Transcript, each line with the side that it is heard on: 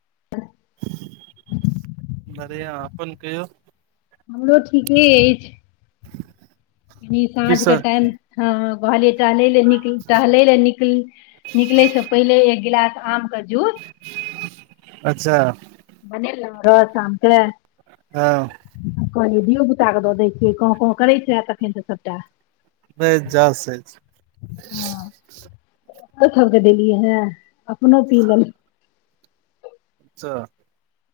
left: ह [inaudible]
right: बढ़िया अपन कहियो।
left: हमरो ठीके अइछ कनी
right: की
left: साँझ के
right: सब
left: टाईम हँ कहलिय टहलै लए निक टहलै लए निकली निकले से पहिले एक गिलास आम के जूस
right: अच्छा।
left: बनेलौ हे साम के।
right: हँ।
left: कहलियै धियो- पुताके दऽ दै छियै, कौं-कौं करैत हैत तखेन से तऽ सभटा।
right: नै जस अइछ।
left: हँ ओकरो सब के देलियै हैं, अपनो पी लेलाउ।
right: अच्छा।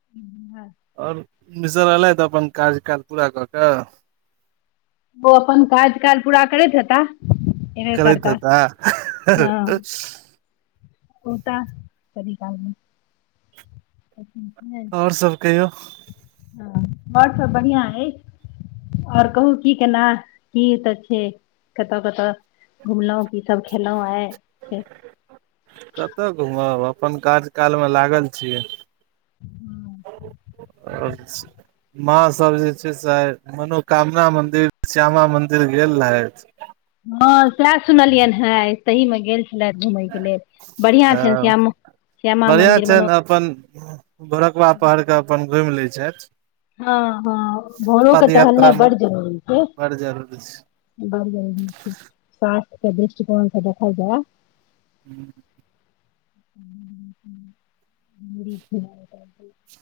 left: ह हँ [inaudible]
right: और मिसर एलथि अपन काराज्यकाल पूरा कऽ कऽ?
left: ओ अपन काज-काल पूरा करैत हेता एबै
right: करैत
left: करता
right: हेता
left: हँ ओताऽ कनि काल में अच्छा
right: ओर सब कहियौ
left: ह ओर सब बढ़िआ अए ओर कहू की केना की एतऽ छै कत-कत घुमलौ की सब खेलौ आई?
right: कतऽ घूमब अपन काज-काल मे लागल छीयै ओर स माँ सब जे छै से आई मनोकामना मंदिर श्यामा मंदिर गेल रहथि
left: हँ सेह सुनलियनि हे तही मे गेल छी गेलथि घुमय के लेल बढ़िया
right: हँ
left: छनि श्यामो श्यामा
right: बढ़िआँ
left: मंदिर मनो
right: छनि अपन भोरकबा पहरके अपन घुमि लए छथि।
left: हँ-हँ भोरो के टहलनाइ बड्ड जरूरी छै।
right: बर जरूरी छै
left: बड़ जरुरी छै स्वास्थ के दृष्टिकोण सँ देखल जे
right: हूँ
left: [inaudible]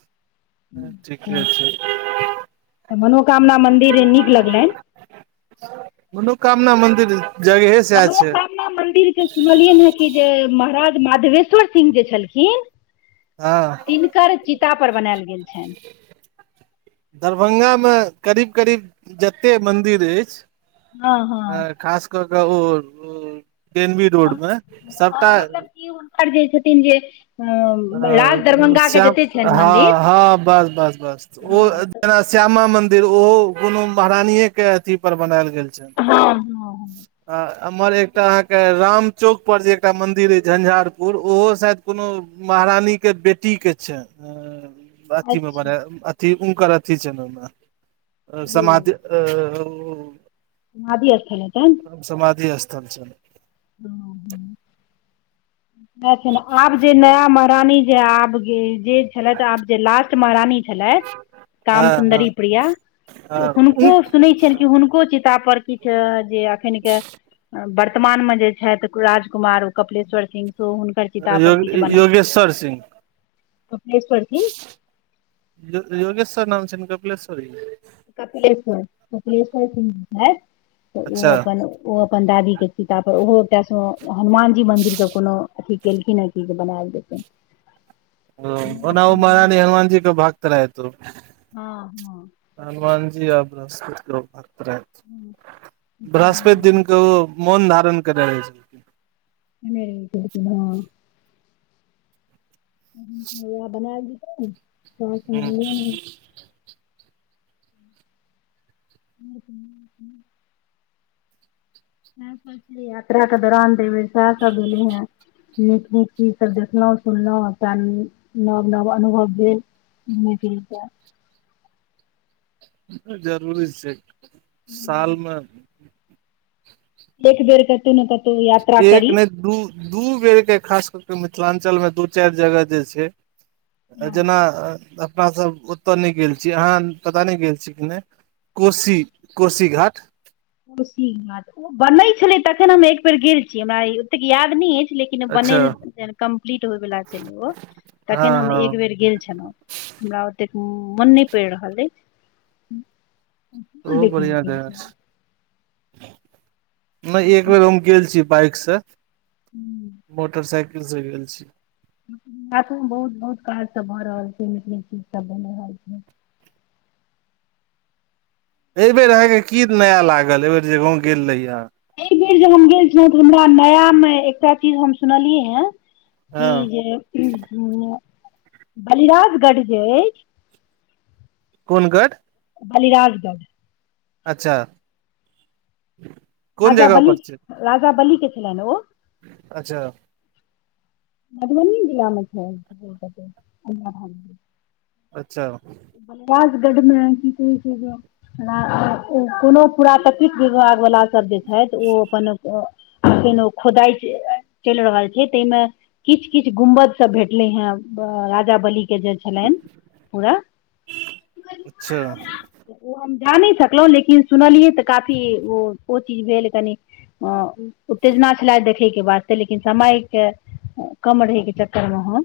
right: ह ठीके छै
left: तऽ मनोकामना मन्दिर नीक लगलनि
right: मनोकामना मन्दिर जगहे से छैय।
left: मनोकामना मन्दिर के सुनलियनि हँ कि जे महाराज माधवेश्वर सिंह जे छलखिन
right: हँ
left: तिनकर चीता पर बनैल गेल छनि।
right: दरभंगामे करीब-करीब जते मन्दिर अइछ।
left: हँ हँ
right: आर खास कऽ कऽ ओ ओ पी एन बी रोड मे सबटा
left: की हुनकर जे छथिन जे
right: ह
left: अ राज
right: ओ
left: दरभंगा के
right: श्यम
left: जते छनि मंदिर
right: हँ-हँ बस-बस-बस ओ
left: हँ
right: एना श्यामा मंदिर ओहो कोनो महारानीेये के अथी पर बनल गेल छल
left: हँ हँ
right: आ अहमर एकटा अहाँके रामचौक पर जे एकटा मन्दिर अइछ झंझारपुर ओहो शायद कोनो महारानी के बेटी के छैन आ अथी मे
left: अच्छा
right: बनै आ थी ऊनकर अथी छ ने ओहिमे
left: ओ
right: समाधि आ ऊ
left: समाधि स्थल हेतैन
right: समाधि स्थल छैन
left: ह ह न छैन आब जे नया महारानी जे आब गे जे छलैथ आब जे लास्ट महारानी छलैथ काम
right: हँ हँ
left: सुुन्दरी प्रिया
right: हँ
left: हुनको सुनैय छियनि कि हुनको चितापर किछ जे एखैन के बर्तमानमे जे छथि राजकुमार कपिलेश्वर सिंह सेहो हुँ
right: यो योगेश्वर सिंह
left: कपिलेश्वर सिंह
right: यो-योगेश्वर नाम छैन कपिलेश्वरी?
left: कपिलेश्वर, कपिलेश्वर सिंह छैत तऽ ओ
right: अच्छा
left: अपन ओ अपन दादी के चीता पर, ओहो एकटा सो हनुमानजी मंन्दिर के कोनो अथी एलखिन हें कि? जे बनायल जेतैन।
right: हुँ, ओनाओ महारानी हनुमानजी के भक्त रहैत खुब।
left: हँ-हँ
right: हनुमान जी आ बृहस्पति के ओ भक्त रहैत। बृहस्पति दिन
left: बनायल
right: के ओ मौन धारण केने रहै छै।
left: केने रहितै कि न। उएह बनायल जितै। [unintelligible]
right: छलखिन
left: नै [unintelligible] नाग पञ्चमी यात्रा के दौरान दे बेर सहए सब भेलै हें। नीक-नीक चीज सब देखलहुँ, सुनलहुँ [unintelligible] एकटा नव-नव अनुभव भेल। मैथिल कऽ
right: जरूरी [unintelligible] सालमे
left: एकबेर कतौ ने कतहु यात्रा
right: एक
left: करी।
right: नहि दू- दू बेरके खास कऽ कऽ मिथिलाञ्चलमे दू चारि जगह जे छै
left: हँ
right: जेना अपना सभ ओतऽ नहि गेल छी। अहाँ पता नहि गेल छी कि नहि? कोशी, कोशी घाट
left: कोशी घाट, ओ बनै छलै तखन हम एक बेेर गेल छी। हमरा ओतेक याद नहि अछि लेकिन
right: अच्छा
left: बनैल ज [unintelligible] कम्प्लीट होयवला छलै ओ
right: हँ
left: तखन हम एक
right: हँ
left: बेर गेल छलहुँ। हमरा ओतेक म-मन नहि पड़ि रहल अइछ।
right: खुब बढ़िआँ, दया से। नहि एक बेर हम गेल छी बाइक से। मोटरसाइकिल से गेल छी।
left: हाटो में बहुत-बहुत काज सब भऽ रहल छै। निक-निक चीज सब बनि रहल छै।
right: एहिबेेर अहाँके की नया लागल, एहिबेेर जे गाँव गेल रही अहाँ?
left: एहिबेर जे हम गेल छलहुँ तऽ हमरा नया मे एकटा चीज हम सुनलियै हें। इ
right: हँ
left: जे [unintelligible] बलिराजगढ़ जे अछि।
right: कोन गढ़?
left: बलिराजगढ़।
right: अच्छा। कोन
left: राजा
right: जगह
left: बलि,
right: पर छै
left: राजा बलि के छलैनि ओ?
right: अच्छा।
left: मधुबनी जिला मे छैय। [unintelligible]
right: अच्छा।
left: राजगढ़मे कि कहै छैय जे [unintelligible] कोनो पुरातत्विक विभाग बला सभ जे छथि ओ अपन ओ अखैन ओ खोदाइ चलि रहल छै तैहिमे किछ-किछ गुमबद सब भेटलै हेँ। अ-राजा बली के जे छेलानि, पूरा
right: अच्छा
left: ओ हम जा नहि सकलहुँ लेकिन सुनलियै तऽ काफी ओ-ओ चीज भेल कनि अ उत्तेजना छले देखैके वास्ते लेकिन समयके कम रहैके चक्करमे हम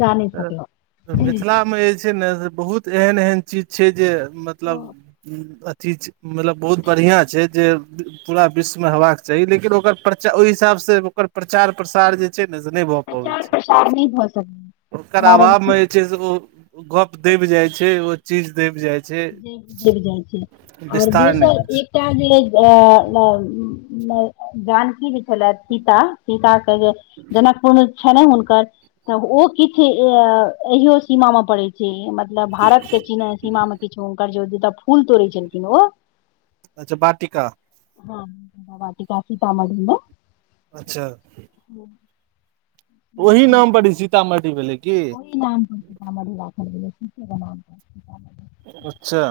left: जा नहि
right: [unintelligible] त
left: सकलहुँ
right: मिथिलामे अइछ इ छै ने से बहुत एहन-एहन चीज छै, जे मतलब किछ मतलब बहुत बढ़ियाँ छै जे पूरा विश्वमे हेबाक चाही लेकिन ओकर प्रचा ओहि हिसाब से ओकर प्रचार प्रसार जे छै नऽ से नै भऽ पबै छै।
left: पानी भऽ सकै
right: ओकर अभाव में जे छै से ओ गप दैब जाय छै ओ चीज दैब जाय छै।
left: जे गिर जाइ छै आओर
right: विस्तार नहि
left: दोसर
right: होइ
left: इ
right: छै
left: जे अ जानकी जे छलऽ सीता सीता के जे जनकपुर छैनहें हुनकर, तऽ ओ किछ अहिइो सीमा मे पड़ै छै मत लऽ भारत के चीन सीमा मे किछो हुनकर जे जतऽ फूल तोड़ै छलखिन ओ
right: अच्छा बाटिका
left: हँ बाटिका, सीतामढ़ी में
right: अच्छा
left: [inaudible]
right: ओहि नाम पर इ सीतामढ़ी भेलै की।
left: कि नाम पर [unintelligible] सीतामढ़ी राखल गेलै सीते के नाम पर, सीतामढ़ी।
right: अच्छा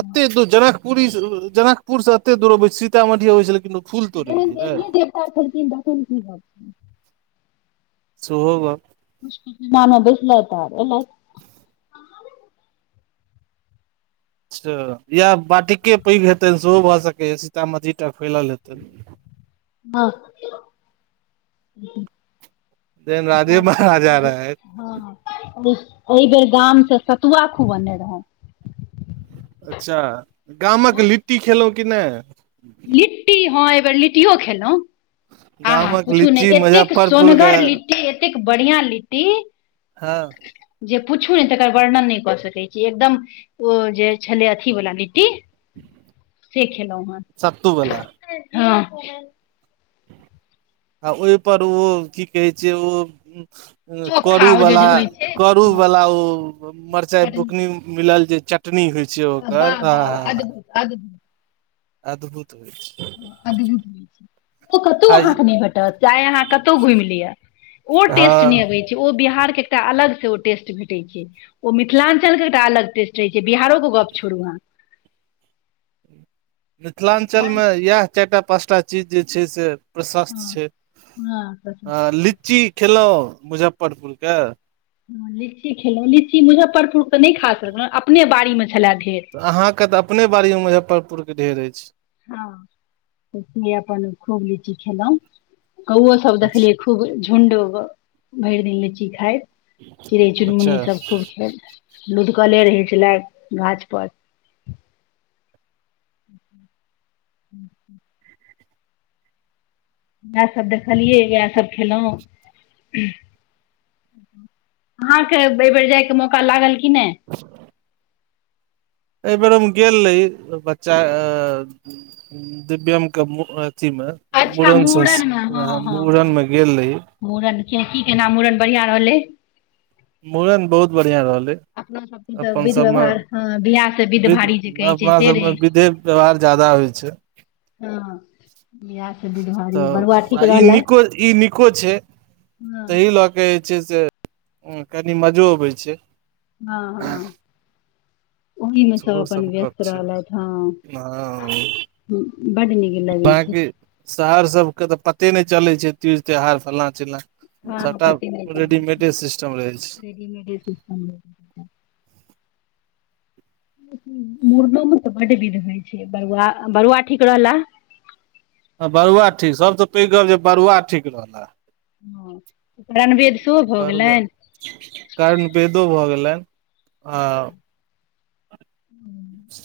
right: अत्ते दू जनकपुरी से रो-ओ जनकपुर से एत्ते दूर अबै छी। सीतामढ़ी अबै छलै कि लोक।
left: जहन देवीए-देवता छलखिन तहन कि गप।
right: सोहो गप।
left: पुष्टी [unintelligible] मे बैसलैत आर एलैथ।
right: अच्छ या बाटिके पैघ हेतैन सेहो भऽ सकैए सीतामढ़ी टास फैलल हेतनि।
left: हँ
right: जेन राजे महाराजा रहैथ।
left: हँ, अइ बेर गाम से सतुआ खुब अनने रहौउं।
right: अच्छा गामक
left: भोर
right: लिट्टी खेलउं कि नै?
left: लिट्टी हँं अइबेेर लिटीयो खेलउं। आहा
right: गामक
left: पूछू ने
right: लीची
left: एत्तेक
right: मुजफ्फरपुर के
left: सोनगर लिट्टी, एतेक बढ़ियां लिट्टी
right: हँ
left: जे पूछू ने तेकर वर्णन नै कऽ सकै छी एकदम ओ जे छलै अथी वला लिट्टी से खेलउं हन।
right: सत्तू वला।
left: हँ
right: आ ओय पर ओ, कि कहै छै ओ करू
left: चोखा ओ जे
right: बला,
left: जे होइ छै
right: करू बला ओ मरचाई बुकनी मिलल जे चट टनी होइ छै ओकर, आ-हा-हा
left: [unintelligible]
right: अद्भुत होय छै।
left: अद्भुत ओ कत्तौ
right: आ
left: अहाँ के नै भेटत। चाये अहाँ कत्तौ घुइम लिअ। ओ टेस्ट ने
right: हँ
left: अबै ओ बिहार के एकटा अलग से ओ टेस्ट भेटै छै। ओ मिथिलाञ्चल के एकटा अलग टेस्ट ठीक छै। बिहारो के गप छोड़ू अहाँ।
right: मिथिलाञ्चल मे इएह चारि टा पाँच टा चीज जे छै से प्रशस्त
left: अहाँ
right: छै।
left: हँ
right: आ
left: हँ
right: लीच्ची खेलउं, मुजफ्फरपुर के?
left: लीच्ची खेलउं। लीच्ची मुजफ्फरपुर के नै खा सकलउं। अपने बाड़ीमे छले ढेर।
right: अहाँके तऽ अपने बाड़ी मे मुजफ्फरपुर के ढेर अछि।
left: हँ [unintelligible] अपन खूब लीची खेलौं कौओ सब
right: अच्छा
left: देखले खूब झुण्ड भरि दिन लीची खाइत चिड़ैय
right: अच्छा
left: चुनमुनी सब खूब खेल लूधकले रहै छलाय गाछ पर। हूँ इएह सब देखलियै इएह सभ खेलौं। अहाँके एहि बेर बेर जायके मौका लागल की नैय।
right: [inaudible] अय बेेर हम गेल रही बच्चा अ उम्म दिव्यम के मु अथी में
left: अच्छा
right: मुूड़न संस
left: मूड़नमे
right: वहे मूड़न में गेल रही।
left: मुड़न के की केना मुड़न बढ़ियाँ रहलैय?
right: मूड़न बहुत बढ़ियाँ रहलैय।
left: अपना सबके तऽ
right: अपन
left: विध
right: सबमें
left: व्यवहार हँ बियाह से
right: विध
left: भारी जे कहै छै
right: अपना
left: से रहै
right: सबमें बिधे व्यवहार ज्यादा होय छैय।
left: हँ। बियाह से विध भारी
right: तऽ
left: बरुआ ठीक
right: आ ई
left: रहलै
right: नीको ई नीको छैय
left: हँ
right: तहि लऽ कहै छैय से उम्म कनी मजो अबैय छैय।
left: हँ हँ। ओही में सब
right: सेहो
left: अपन
right: गप
left: व्यस्त
right: छै
left: रहलथि हँ।
right: हँ
left: हम्म बड नीक लगैय छैय।
right: बाँकी शहर सब के तऽ पते नहि चलैय छैय तीज त्यौहार फलना चिलना।
left: हँ
right: सबटा
left: पते नहि चलै छै
right: रेडीमेेडे सिस्टम रहैय छै।
left: [unintelligible] मुड़नो में तऽ बड विध होय छैय, बरुआ बरुआ ठीक रहला।
right: अ बरुआ ठीक सभ स पैघ गप जे बरुआ ठीक रहला।
left: ओ उपनेनवेद सेहो भऽ गेलैन?
right: कर्णवेदो भऽ गेलैन। आव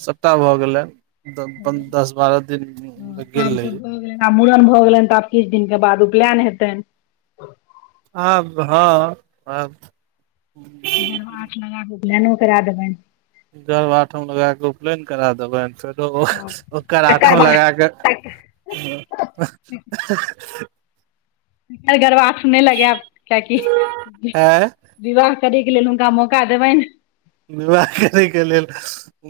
right: सबटा भऽ गेलैन। द पन दस बारह दिन ले
left: हँ आब
right: गेल
left: तऽ
right: रही।
left: भऽ गेलनि आब मूड़न भऽ गेलनि तऽ आब किछ दिन के बाद उपलैन हेतैन।
right: आब हँ आब
left: गेरूआ आंच लगाक उपलेनो करा देबनि।
right: गर्भआठम लगा के उपलेन करा देबैन। फेर
left: हँ
right: [unintelligible] ओकर
left: तकर
right: आठम
left: बाद
right: लगाक
left: तक अइ गरबा आठ नै लगेब, त कि
right: आँय
left: विवाह करैक लेल हुनका मौका देबैन्ह।
right: विवाह करै के लेल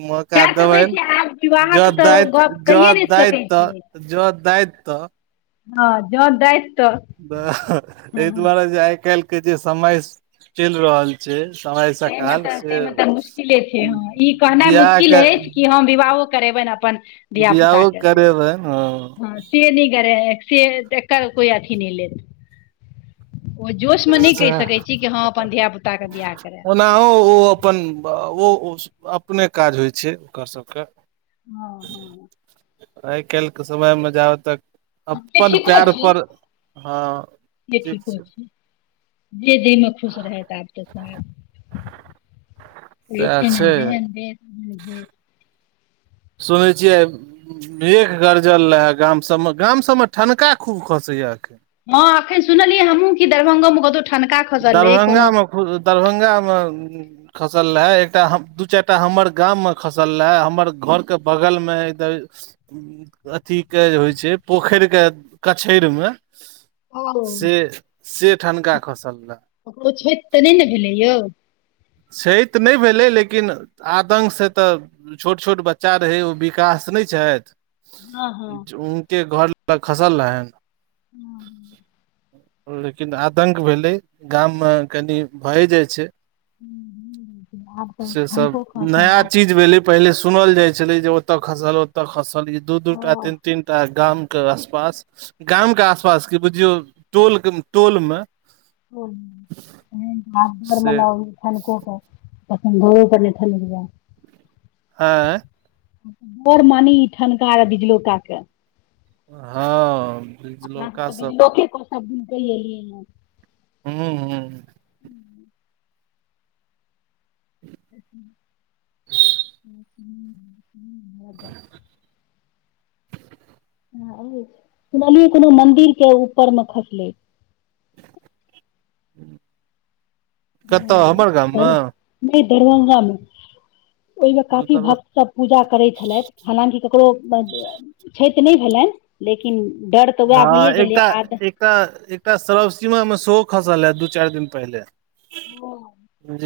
right: मौका
left: सएह तऽ होइ
right: देबैन
left: छै आब
right: ज
left: विवाहक तऽ
right: दैथ
left: गप
right: ज
left: कहिए नहि
right: दाइत
left: सकै
right: त
left: छियै
right: ज दाइत त
left: हँ जँ दैत।
right: वेऽ ह अइ दुआरे जे आय कालि के जे समय चलि रहल से समय
left: ताहिमे
right: सकाल
left: तऽ
right: से
left: ताहिमे तऽ मुश्किले
right: बियाह के
left: की हम विवाहो करेबनि अपन धिया
right: बियाहो
left: पुताके से।
right: करेबै ह
left: से नै करे से जेकर कोई अथी नै लेत। ओय जोश में नैय कहि
right: सएह
left: सकैत छी कि हँ अपन धिया पुताके बियाह करेब।
right: नाओ अपन अ ओ ओस अपने काज होय छैय ओकर सबके।
left: हँ हँ
right: आइ काइलके समयमे जाबेत तक
left: हँ, से
right: अपन पैर पर हँ
left: जे ठीको छै जे जैमे खुश रहैथ आबत सैहै कहय छै ने जेहेन देश तेहेन भेश।
right: सुनै छियै मेघ गरजल रहै गाम सबमें गाम सबमे ठनका खूब खसैये।
left: हँ अखैन सुनलियै हमहूँ कि दरभंगो मे कतौ
right: दरभंगा मे खु दरभंगा मे खसल रहै एकटा हम दू चारिटा हमर गाम में खसल रहै हमर घर के बगल मे कि द अथीके जे होइ छै पोखैरके कछैड़मे
left: ओ
right: खसल रहे
left: ककरो छैत तऽ नै ने भेलै यौ?
right: छैत नै भेलै लेकिन आदङ्गसे तऽ छोट छोट बच्चा रहै ओ विकास नहि छैथ
left: हँ हँ
right: च उनके घर लग खसल रहैन
left: ओं
right: लेकिन आदंक भेलै गाममे कनि भए जाइ छै।
left: हूं हूं
right: से सब नया चीज भेलै पहिले सुनल जाय छलै जे ओतऽ खसल ओतऽ खसल ई दू दू टा तीन
left: तऽ
right: तीन टा गाम के आसपास गाम के आसपास की बुझियौ टोलके टोलमे
left: हं तहैन तऽ आब डर
right: से
left: मनाउ ठनको के। कखनि घरो पर ने ठनैक जै।
right: आँय
left: डर मानी ई ठनका आर बिजलौकाके।
right: हँ
left: अपना सब त बिजलौके क सब दिन कैह एलियै हैं
right: हूंहूं
left: [inaudible] हूं हूं अगत हं आइये छै, सुनलियै कोनो मंदिर के ऊपर मे खसलय।
right: कत्त हमर गाममे?
left: नै दरभंगा मे ओइमे काफी भक सभ पूजा करै छलैथ हलाँकि ककरो छैत नय भेलैन लेकिन डर तऽ
right: हँ
left: वैह भइए गेलै
right: एकटा
left: आद
right: एकटा एकटा सरवसीमा में सेहो खसलए दू चाइर दिन पहिले।
left: ओ